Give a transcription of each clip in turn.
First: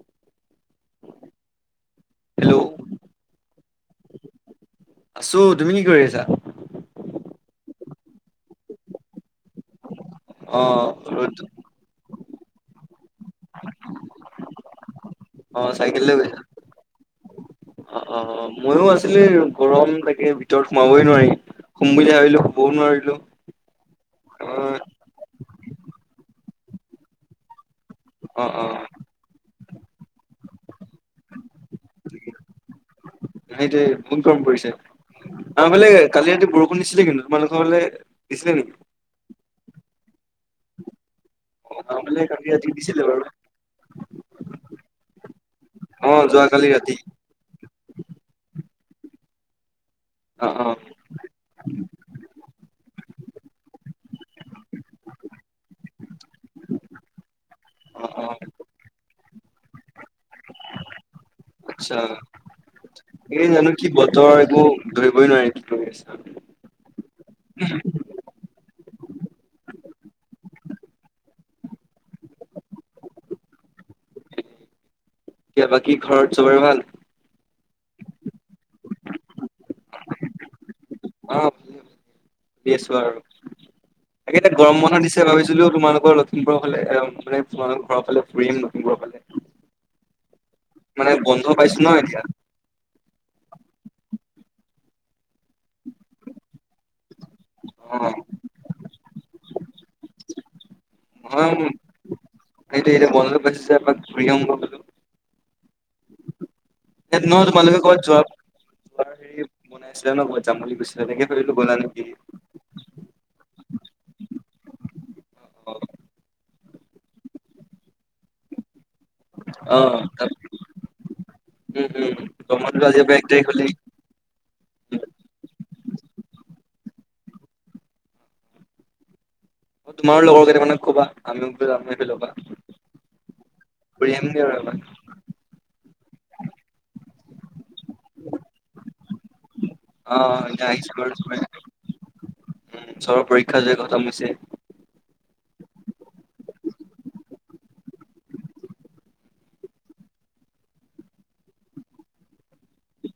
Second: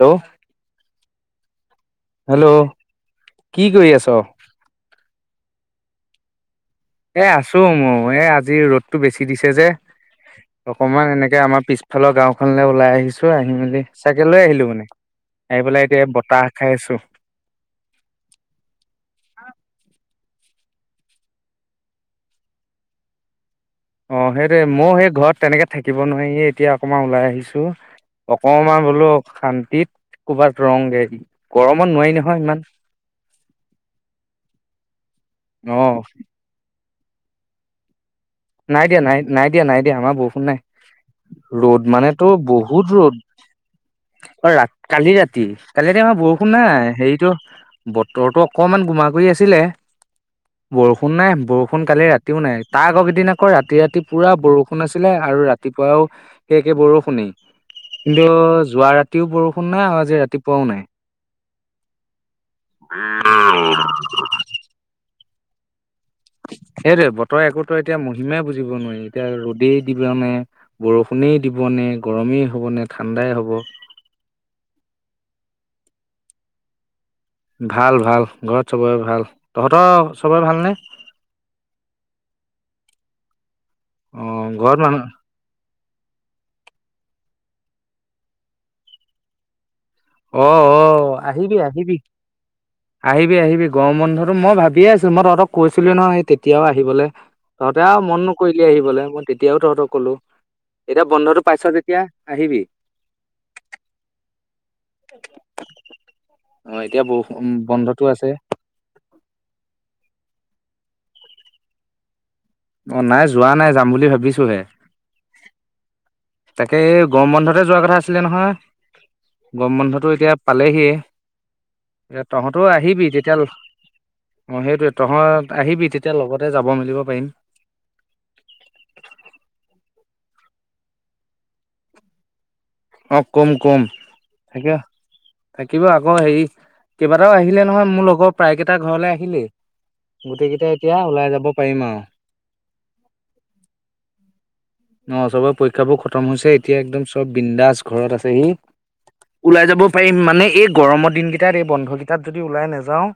Hello. [inaudible] Hello, কি কৰি আছ? আছো, তুমি কি কৰি আছা? এ আছো মও, এ আজি ৰ'দটো বেছি দিছে যে, অ অকমান ৰ'দ এনেকে আমাৰ পিছ ফালৰ গাঁওখনলে ওলাই আহিছো, আহি মেলি চাইকেল লৈ আহিলো মানে আহি অ পেলাই চাইকেল এতিয়া লৈ গৈছা বতাহ খায় আছোঁ। অ অ মইয়ো আছিলো, গৰম তাকে ভিতৰত সোমাবই নোৱাৰি। শুম বুলি ভাবিলো, শুবও নোৱাৰিলো। অ', সেইটোৱেই, মইও সেই ঘৰত তেনেকে থাকিব নোৱাৰি এতিয়া অকমান ওলাই আহিছোঁ‌। অ অ অকমান বোলো শান্তিত ক'ৰবাত ৰঁ‌ওগে, গৰমত নোৱাৰি নহয় ইমান। সেইটোয়ে বহুত গৰম পৰিছে, আমাৰ অ ফালে কালি ৰাতি বৰষু ষুণ দিছিলে কিন্তু, তোমালোকৰ ফালে দিছিলে নেকি? নাই দিয়া, নাই-নাই দিয়া, নাই দিয়া আমাৰ বৰষুণ নাই, ৰ'দ আমাৰ ফালে মানেটো কালি ৰাতি বহুত দিছিলে ৰ'দ। বাৰু অ', ৰা-কালি ৰাতি? কালি ৰাতি অ আমাৰ বৰষুণ যোৱাকালি নাই, ৰাতি হেৰিটো বতৰটো অকমান গোমা কৰি আছিলে। অ'-অ'। বৰষুণ নাই, বৰষুণ কালি ৰাতিও নাই, তাৰ আগৰ গিদিন আ কৌ ৰাতি ৰাতি পুৰা বৰষুণ আছিলে, আৰু ৰাতিপুৱাও সেই একে বৰষুণেই। অ কিন্তু অ যোৱা ৰাতিও বৰষুণ নাই, আৰু আজি ৰাতিপুৱাও নাই। আচ্ছা। এই জানো কি বতৰ একো, ধৰিবই নোৱাৰি [unintelligible] সেইটোৱে বতৰ একো তই এতিয়া মহিমাই বুজিব নোৱাৰি, এতিয়া ৰ'দেই দিবনে বৰষুণেই দিব নে, গৰমেই হ'ব নে, ঠাণ্ডাই হ'ব। এতিয়া বাকী ঘৰত চবৰে ভাল? ভাল ভাল, ঘৰত সবৰে ভাল, তহঁতৰ চবৰে ভালনে? দি আছোঁ আৰু, অ তাকে এতিয়া ঘৰত গৰম বন্ধ মানুহ দিছে ভাবিছিলোঁ তোমালোকৰ ল লখিমপুৰৰ ফালে, মানে তোমালোকৰ ঘৰৰ ফালে ফুৰিম লখিমপুৰৰ ফালে। মানে অ'-অ', বন্ধ আহিবি, পাইছো ন আহিবি। এতিয়া আহিবি আহিবি, গৰম বন্ধটো মই ভাবিয়ে আছিলোঁ‌, মই তহঁতক কৈছিলো নহয় সেই তেতিয়াও আহিবলে। তহঁতে অ আৰু মন নকৰিলি আহিবলে, মই তেতিয়াও তহঁতক ক'লোঁ। এতিয়া বন্ধটো পাইছ যেতিয়া আহিবি। তাকে এতিয়া বন্ধটো পাইছোঁ যেতিয়া এপাক ফুৰি আহোঁ ব'ল। অ', এতিয়া বৰষু উম, বন্ধটো আছে। অ', হেৰি শুনাইছিলে ন, ক'ৰবাত যাম বুলি কৈছিলে, এনেকে ভাবিলোঁ গ'লা নেকি। অ', নাই যোৱা নাই, যাম বুলি ভাবিছোঁ‌ হে। তাকে এই গৰম বন্ধতে যোৱা কথা আছিলে নহয়, অ গৰম বন্ধটো তাত এতিয়া পালেহিয়ে, উম উম এ গৰম তহঁতো বন্ধটো আজিৰ আহিবি পৰা এক তেতিয়া তাৰিখ হ'লেই। অ', সেইটোৱে তহঁত আহিবি, তেতিয়া লগতে যাব মেলিব পাৰিম। অ', তোমাৰো লগৰ কেইটমানক ক'বা, আমিও যাম এইফালৰ পৰা। অ', ক'ম-ক'ম, ঘূৰি আহিমগে আৰু থাকিবা এপাক। থাকিবা আকৌ হেৰি, কেইবাটাও আহিলে নহয়, মোৰ লগৰ প্ৰায় কেইটা ঘৰলে আহিলেই। অ গোটেই কেইটা আহিছো এতিয়া বাৰু ওলাই চবৰে যাব পাৰিম আৰু। উম, চবৰ পৰীক্ষা যে খতম হৈছে। অ', চবৰে পৰীক্ষাবোৰ খতম হৈছে, এতিয়া একদম চব বিন্দাস ঘৰত আছেহি। ওলাই যাব পাৰিম, মানে এই গৰমৰ দিনকেইটাত, এই বন্ধ কেইটাত যদি ওলাই নেযাওঁ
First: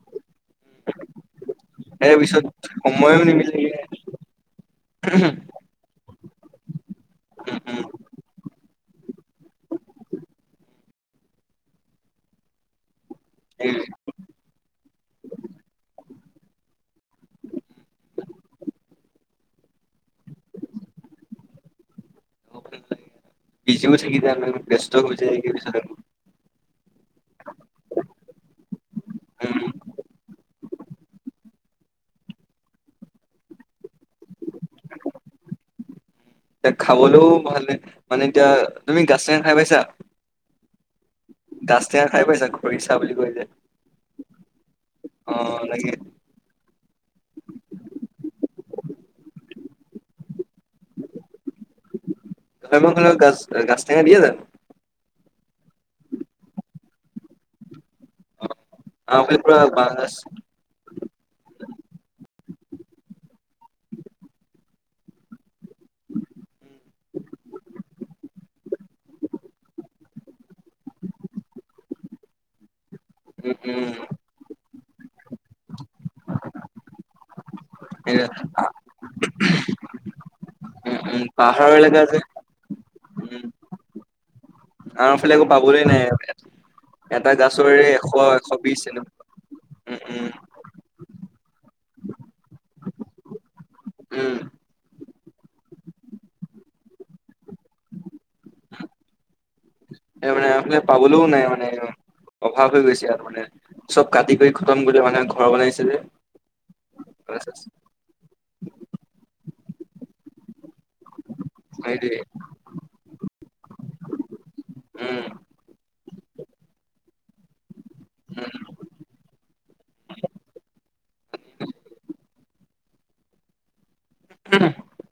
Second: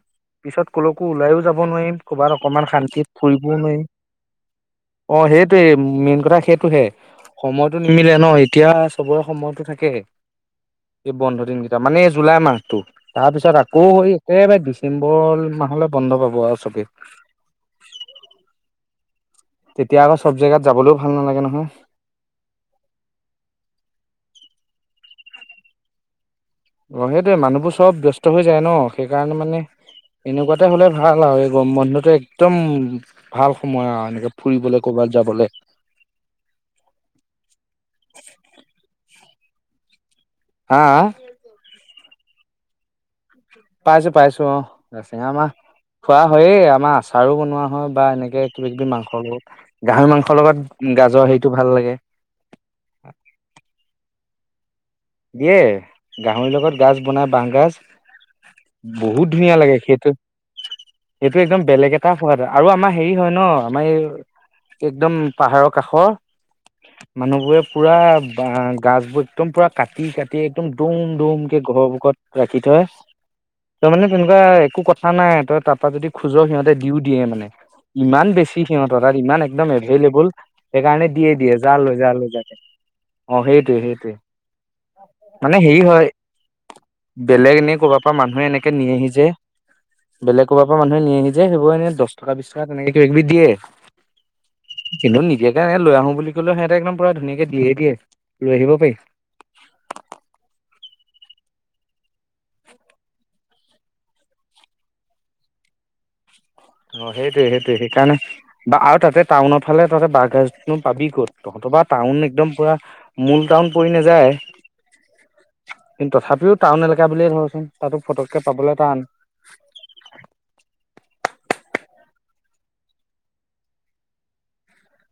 পিছত ক'লৈকো ওলাইও যাব নোৱাৰিম, ইয়াৰ কৰ'বাত পিছত অকমান সময়ো শান্তিত ফুৰিবও নিমিলেগে নোৱাৰিম। অ', সেইটোৱে, মেইন কথা সেইটোহে। সময়তটো উম নিমিলে ন, এতিয়া চবৰে সময়টো থাকে। এই বন্ধ দিনকেইটা, মানে এই জুলাই মাহটো। তাৰপিছত আকৌ একেবাৰে ডিচেম্বৰ মাহলৈ বন্ধ পাব আৰু চবেই। তেতিয়া আকৌ চব জেগাত যাবলৈও ভাল নালাগে নহয়। উম বিজিও থাকি যায়, মানে ব্যস্তও হৈ যায় [unintelligible] পিছতে। অ সেইটোৱে মানুহবোৰ চব ব্যস্ত হৈ যায় ন সেইকাৰণে মানে উম - এনেকুৱাতে হ'লে ভাল আৰু বন্ধটে একদম - ভাল সময় আও এনেকে ফুৰিবলে ক'ৰবাত যাবলে। এতিয়া খাবলৈও ভাল মানে এতিয়া, তুমি গাছটেঙা খাই পাইছা? হা হা? গাছ টেঙা খাই পাইছা? খৰিচা বুলি কৈ যে। পাইছো পাইছো অ গাছটেঙা আমা [unintelligible] খোৱা হয়েই আমাৰ আচাৰো বনোৱা হয় বা এনেকে কিবা কিবি মাংসবোৰত। গাহৰি মাংসৰ লগত গাজৰ সেইটো ভাল লাগে। গাহৰি মাংস লগত গাছ গাছ টেঙা দিয়ে জানো? দিয়ে, গাহৰি লগত গাজ বনাই বাঁহগাজ - আমাৰ বহুত ফালে ধুনীয়া পুৰা লাগে সেইটো বাঁহগাজ - সেইটো একদম বেলেগ এটা সোৱাদ হয়, আৰু আমাৰ হেৰি হয় ন আমাৰ এই - একদম পাহাৰ কাষৰ - মানুহ বোৰে পুৰা বাঁহ গাজবোৰ একদম পুৰা - কাটি কাটি একদম দুম দুমকে ঘৰৰ সন্মুখত ৰাখি থয় - উম তই উম মানে তেনেকুৱা একো কথা নাই তই তাৰ পৰা যদি খোজ সিহঁতে দিও দিয়ে মানে। ইমান সেয়া বেছি সিহঁতৰ তাত ইমান একদম এভেল এবুল - উম সেইকাৰণে উম দিয়ে দিয়ে পাহাৰৰ যা এলেকা লৈযা যে লৈযাকে। উম অ সেইটোৱে সেইটোৱে। আমাৰ ফালে আকৌ মানে হেৰি পাবলৈ নাই হয় এটা বেলেগ গাছৰে এনেই কৰবাৰ এশ পৰা মানুহে এশ এনেকে বিশ এনেকুৱা নিয়েহি যে। উম উম বেলেগ কৰবাৰ পৰা মানুহে নিয়েহি যে সেইবোৰ এনেই দহ টকা বিশ টকা তেনেকে কিবা কিবি দিয়ে। উম। কিন্তু নিদিয়াকে এনে লৈ আহো বুলি কলেও সিহঁতে একদম পুৰা ধুনীয়াকে দিয়ে দিয়ে, লৈ আহিবো পাৰি। এ আমাৰ ফালে পাবলৈও নাই মানে একদম। অভাৱ হৈ গৈছে আৰু মানে, চব কাটি কৰি খটম কৰিলে মানে ঘৰ বনাইছে যে। অ, সেইটোৱে সেইটোৱে সেইকাৰণে - আৰু তাতে টাউনৰ ফালে তহঁতে বাঁহগাজনো পাবি কত, তহঁতৰ পৰা সেইটোৱে টাউন একদম পুৰা - মূল টাউন পৰি নেযায় - উম কিন্তু তথাপিও টাউন এলেকা বুলিয়ে ধৰচোন, তাতো ফটককে উম পাবলে টান।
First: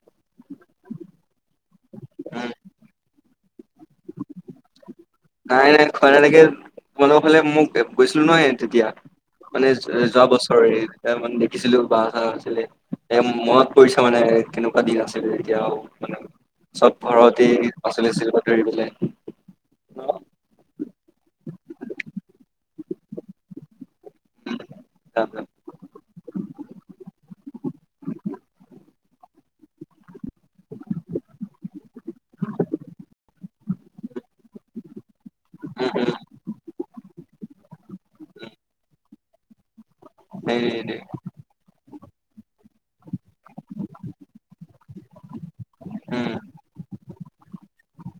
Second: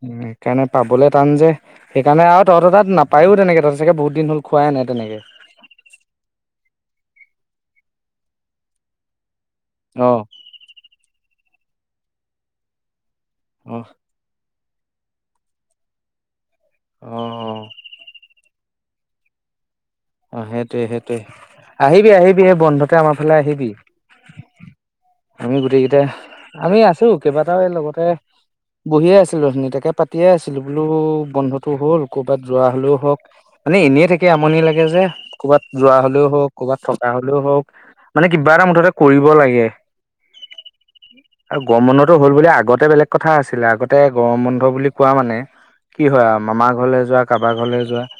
উম, সেইকাৰণে পাবলে টান যে। সেইকাৰণে আৰু উম তহঁতৰ তাত নাপায়ো তেনেকে, তহঁতে চাগে বহুত দিন হল খোৱাই নাই তেনেকে। নাই নাই খোৱা তেনেকে তোমালোকৰ ফালে মোক গৈছিলো নহয় তেতিয়া মানে অ যোৱা বছ ৰে, তেতিয়া মানে দেখিছিলো বাঁহগাজ আছিলে, এ মনত অ পৰিছে মানে কেনে কুৱা দিন আছিলে এতিয়া আও মানে চব অ ঘৰতে পাচলি আছিল বুটলিবলে। অ সেইটোৱে সেইটোৱে, আহিবি আহিবি এই বন্ধতে আমাৰ ফালে আহিবি। উম উম উম আমি গোটেই কেইটাই আমি আছো কেইবাটাও এই লগতে - বহিয়ে আছিলো অথনি তাকে পাতিয়ে আছিলো বোলো বন্ধটো হ'ল ক'ৰবাত যোৱা হলেও হওক। মানে এনেই থাকি আমনি লাগে যে ক'ৰবাত যোৱা হলেও হওক ক'ৰবাত থকা হলেও হওক। মানে কিবা এটা মুঠতে কৰিব লাগে। দে দে - আৰু গৰম বন্ধটো হ'ল বুলিয়ে আগতে বেলেগ কথা আছিলে আগতে গৰম বন্ধ বুলি কোৱা মানে - কি হয় উম আও মামাৰ ঘৰলে যোৱা কাৰোবাৰ ঘৰলে যোৱা -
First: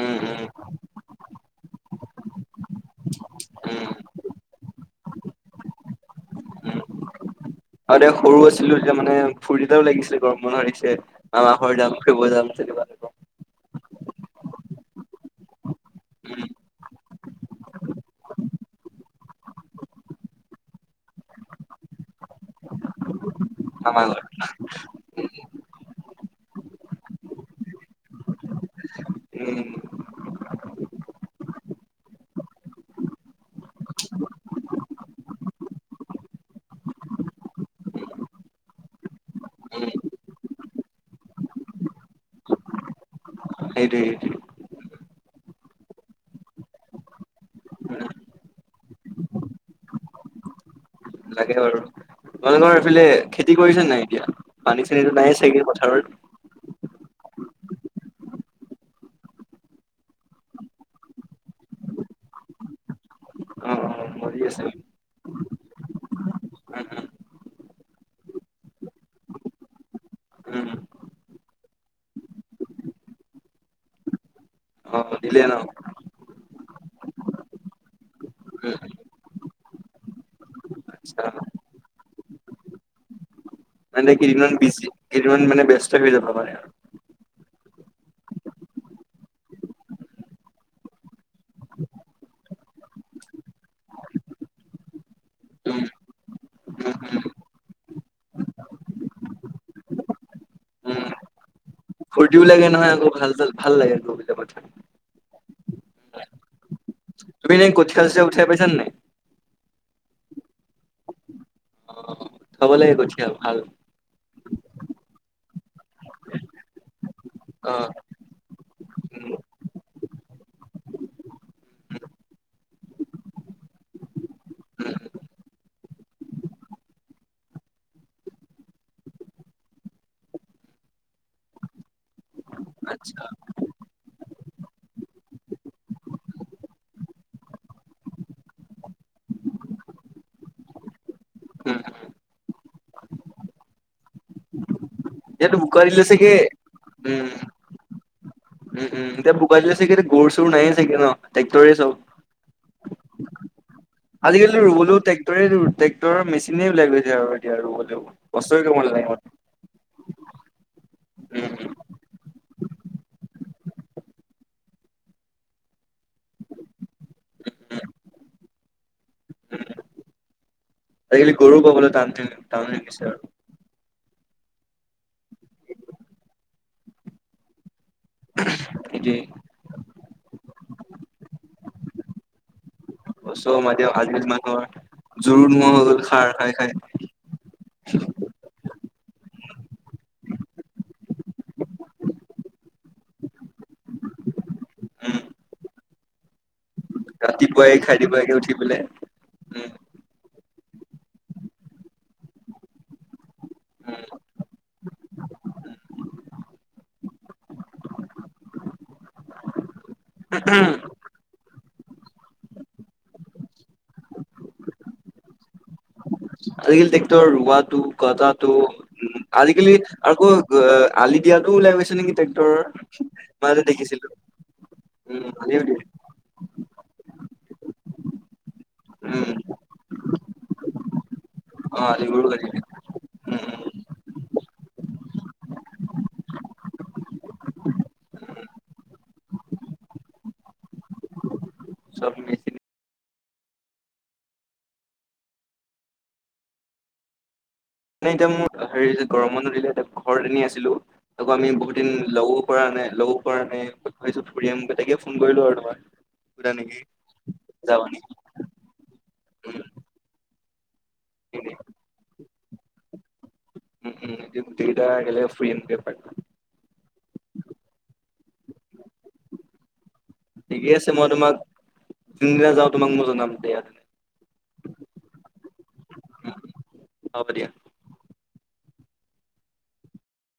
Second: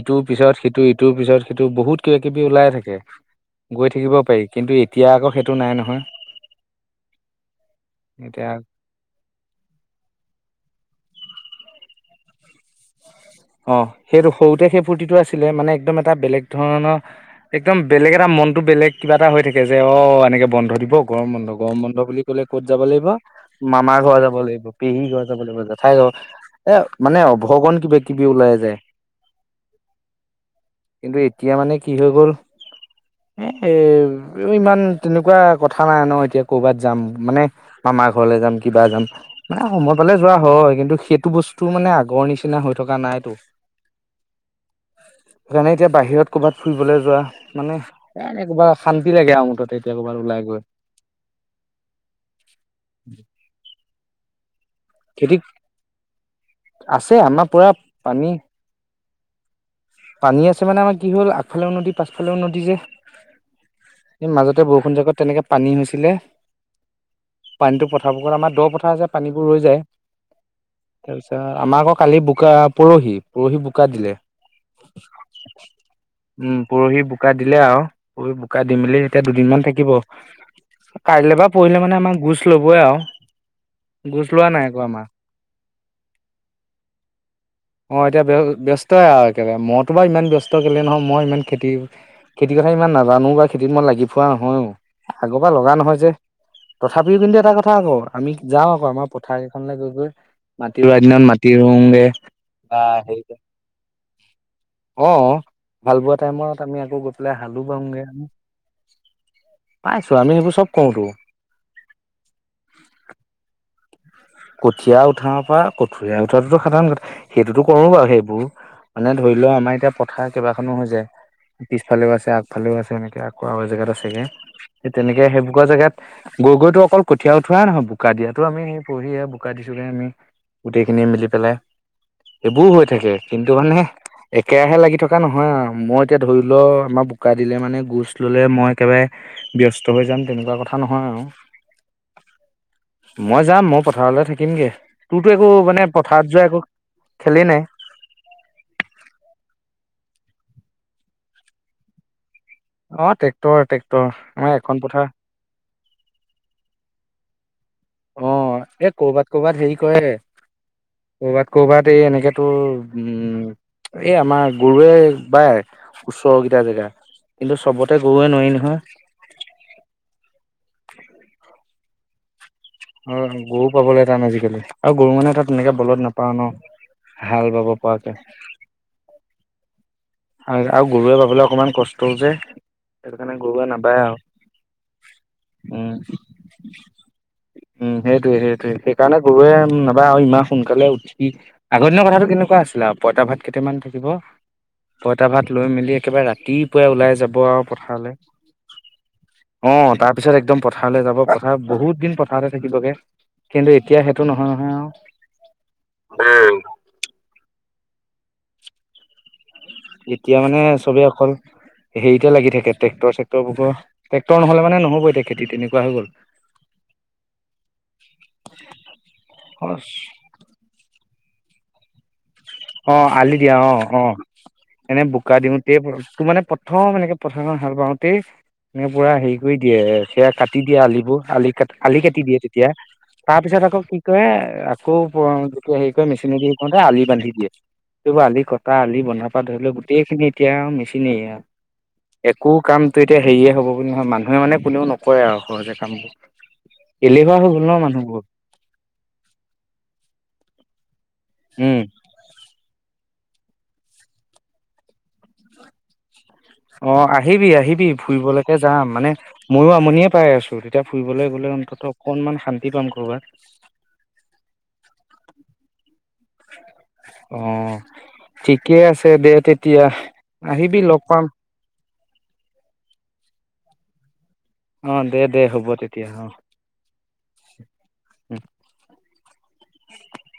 ইটোৰ উম পিছত সিটো ইটোৰ পিছত সিটো বহুত কিবা কিবি ওলাই থাকে। উম গৈ উম থাকিব পাৰি, কিন্তু এতিয়া আক সেইটো নাই নহয়। আগতে সৰু এতিয়া আছিলো। তেতিয়া মানে ফূুৰ্তি এটাও লাগিছিল গৰম বন্ধ আহিছে মামাহ ঘৰ যাম ফুৰিব যাম তেনেকুৱা। টাইপৰ। অহ, সেইটো সৰুতে সেই ফূৰ্তিটো আছিলে, মানে একদম এটা বেলেগ উম ধৰণৰ একদম বেলেগ এটা মনতো বেলেগ কিবা এটা হৈ থাকে, যে অহ, এনেকে বন্ধ দিব গৰম বন্ধ গৰম বন্ধ বুলি কলে ক'ত যাব লাগিব? মামাৰ ঘৰ যাব লাগিব, পেহীৰ ঘৰ যাব লাগিব, জেঠাইৰ ঘৰ এ মানে অভগন কিবা কিবি কিবি ওলাই যায় উম কিন্তু, এতিয়া মানে কি হৈ গ'ল এ ইমান তেনেকুৱা কথা নাই ন' এতিয়া কৰ'বাত যাম, মানে মামাৰ ঘৰলৈ যাম, কিবা যাম। মানে উম সময় পালে যোৱা হয়, কিন্তু সেইটো বস্তু মানে আগৰ নিচিনা হৈ থকা নাইতো। সেইটোৱে সেইটোৱে। যেনে এতিয়া বাহিৰত ক'ৰবাত ফুৰিবলৈ যোৱা, মানে উম, এনে কৰবাৰ অশান্তি লাগে আৰু মুঠতে এতিয়া ক'ৰবাত ওলাই গৈ। লাগে বাৰু, তোমালোকৰ এইফালে খেতি কৰিছে নে নাই এতিয়া পানী চানী নাই খেতি টো চাগে পথাৰত? আছে আমাৰ পুৰা পানী। পানী আছে মানে আমাৰ কি হ'ল, আগফালেও নদী পাছফালেও নদী যে। অ অ এ মৰি আছে মাজতে বৰষুণ জাগাত তেনেকে পানী হৈছিলে। উম পানীটো পথাবোকৰ আমাৰ দ' পথাৰ যে পানীবোৰ ৰৈ যায়। উম উম তাৰপিছত আমাৰ আকৌ কালি বোকা পৰহি পৰহি বোকা দিলে। দিলে ন'? উম, পৰহি বোকা দিলে আৰু পৰহি বোকা দি উম, মেলি এতিয়া দুদিনমান থাকিব। আচ্ছা কাইলৈ বা পৰহিলে মানে আমাৰ গোচ ল'বই আৰু। মানে গোচ লোৱা কেইদিনমান নাই আকৌ বিজী আমাৰ কেইদিনমান মানে ব্যস্ত হৈ যাব পাৰে আৰু। অ', এতিয়া ব্যস্তই আৰু একেবাৰে, মইতো বাৰু ইমান ব্যস্ত কেলে নহয় মই ইমান খেতি খেতিৰ কথা ইমান নাজানোঁ বা খেতিত মই লাগি ফুৰা নহয়ও, আগৰ পৰা লগা উম নহয় উম যে। তথাপিও উম কিন্তু এটা কথা আকৌ, আমি যাও আকৌ আমাৰ পথাৰ কেইখনলে গৈ গৈ মাটি ৰোৱা উম দিনত মা টি ৰুও গে। ফূৰ্তিও লাগে নহয় আকৌ ভাল চাল ভাল লাগে গৈ পেলায় পথাৰত। অ', হাল বোৱা টাইমত আমি আকৌ গৈ পেলাই তুমি হালো এনে কঠিয়া-চঠিয়া উথাই পাইছা নে নাই? পাইছোঁ আমি এইবোৰ চব কৰোঁটো। উঠাব লাগে কঠিয়াল ভাল। কঠীয়া উঠাও পৰা কঠীয়া উঠৱাতো সাধাৰণ কথা সেইটোতো কৰো উম, বাৰু সেইবোৰ। মানে ধৰি লোৱা আমাৰ এতিয়া পথাৰ কেইবাখনো হৈ যায়। উম, পিছফালেও আছে আগফালেও আছে এনেকে আকৌ আৰু এজেগাত আছেগে। সেই উম, তেনেকে সেইবোকৰ জেগাত গৈ গৈটো অকল কঠিয়া উঠোৱাই নহয় বোকা দিয়াতো আমি সেই পুৰহি এইয়া বোকা দিছোগে আমি, গোটেইখিনি মিলি পেলাই। এইবোৰ হৈ থাকে আচ্ছা কিন্তু মানে একেৰাহে লাগি থকা নহয় আৰু মই এতিয়া ধৰি লও'আমাৰ বোকা দিলে মানে গোছ ল'লে মই একেবাৰে ব্যস্ত হৈ যাম তেনেকুৱা কথা নহয় আৰু। উম, উম। মই যাম মই পথাৰলে থাকিমগে, তোৰতো একো এতিয়াতো বোকা মানে দিলে পথাৰত চাগে যোৱা একো উম, খেলেই নাই? উম, উম, এতিয়া বোকা দিলে চাগে এতিয়া গৰু-চৰু নাইে চাগে ন' ট্ৰেক্টৰে চব? অ', ট্ৰেক্টৰ ট্ৰেক্টৰ আজিকালি আমাৰ এখন পথাৰ [unintelligible] ট্ৰেক্টৰৰ মেচিনে ওলাই লৈ যায় আৰু এতিয়া আৰু গ'লেও। অ' এ কৰবাত কৰবাত হেৰি কৰে উম, ক'ৰবাত ক'ৰবাত এই এনেকে তোৰ উম এ আমাৰ গৰুৱে বায় ওচৰৰ কিটা জেগা কিন্তু উম, উম। চবতে গৰুৱে নোৱাৰি নহয়। আজি কালি গৰু পাবলৈ টান টান হৈ গৈছে আৰু অ' গৰু পাবলৈ টান আজিকালি আৰু গৰু মানে তাত তেনেকে বলদ নাপাৱ ন। হাল বাব পৰাকে। [inaudible] হয় আৰু গৰুৱে বাবলৈ অকণমান কষ্টও যে। সেইটো কাৰণে গৰুৱে [unintelligible] নাবায় আজি আৰু কালি মানুহৰ জোৰ নোহোৱা উম, হৈ গ'ল সাৰ খাই খাই। উম সেইটোৱে সেইটোৱে সেইকাৰণে গৰুৱে নাবায় আৰু ইমান সোনকালে উঠি আগৰ দিনৰ কথাটো কেনেকুৱা আছিল আও, পইতা ভাত কেইটামান থাকিব উম, পঁইতা ভাত লৈ মেলি একেবাৰে ৰাতিপুৱাই ওলাই যাব আৰু ৰাতিপুৱাই খাই দিব পথাৰলৈ লাগে উঠি পেলাই উম, অ' তাৰ পিছত একদম পথাৰলৈ যাব পথাৰ বহুত দিন পথাৰতে থাকিবগে। কিন্তু এতিয়া উম। সেইটো নহয় নহয় আৰু। এতিয়া মানে উম। চবেই অকল হেৰিতে লাগি থাকে ট্ৰেক্টৰ চেকটৰ [unintelligible] ট্ৰেক্টৰ নহ'লে মানে নহ'ব এতিয়া খেতি তেনেকুৱা হৈ গ'ল আজিকালি ট্ৰেক্টৰৰ ৰোৱাটো কাটাটো উ অ আজিকালি আকৌ অ' আলি দিয়াটোও ওলাই গৈছে নেকি ট্ৰেক্টৰৰ অ' আলি দিয়া মাজতে অ অ দেখিছিলো এনে উম বোকা আলিও দিওঁতেই দিয়ে তোৰ মানে প্ৰথম এনেকে পথাৰখন হাল বাওঁতেই এ পুৰা হেৰি কৰি উম দিয়ে সেয়া কাটি দিয়ে আলিবোৰ আলি কাট আলি কাটি দিয়ে তেতিয়া তাৰপিছত উম আকৌ উম কি কৰে আকৌ যেতিয়া হেৰি কৰে মেচিনে দি কৰোতে আলি বান্ধি দিয়ে এইবোৰ আলি কটা আলি বন্ধা পা ধৰি ল গোটেইখিনি এতিয়া আও মেচিনেৰে আৰু চব একো মেচিন কামটো এতিয়া হেৰিয়ে হ'ব বুলি নহয় মানুহে মানে কোনেও নকৰে আৰু সহজে কামবোৰ এলেহুৱা হৈ গ'ল ন মানুহ মানে এতিয়া মোৰ হেৰি গৰম বন্ধ দিলে এতিয়া ঘৰত এনেই আছিলো আকৌ আমি বহুত উম দিন লগো কৰা নাই লগো কৰা নাই [unintelligible] ফুৰি আহোগৈ তাকে ফোন কৰিলো আৰু তোমাক সোধা নেকি অ' আহিবি যাবা আহিবি নেকি ফুৰিবলৈকো যাম মানে উম ময়ো আমনিয়ে পাই আছোঁ তেতিয়া ফুৰিবলৈ গ'লে এনেই অন্ততঃ অকনমান শান্তি পাম কৰ'বাত দুইটাই একেলগে ফুৰিমগৈ [unintelligible] অ' থিকে আছে দে তেতিয়া থিকে আহিবি আছে লগ মই পাম তোমাক জোনদিনা যাওঁ তোমাক মই জনাম দিয়া উম, অ' দে দে হ'ব তেতিয়া অ' হ'ব দিয়া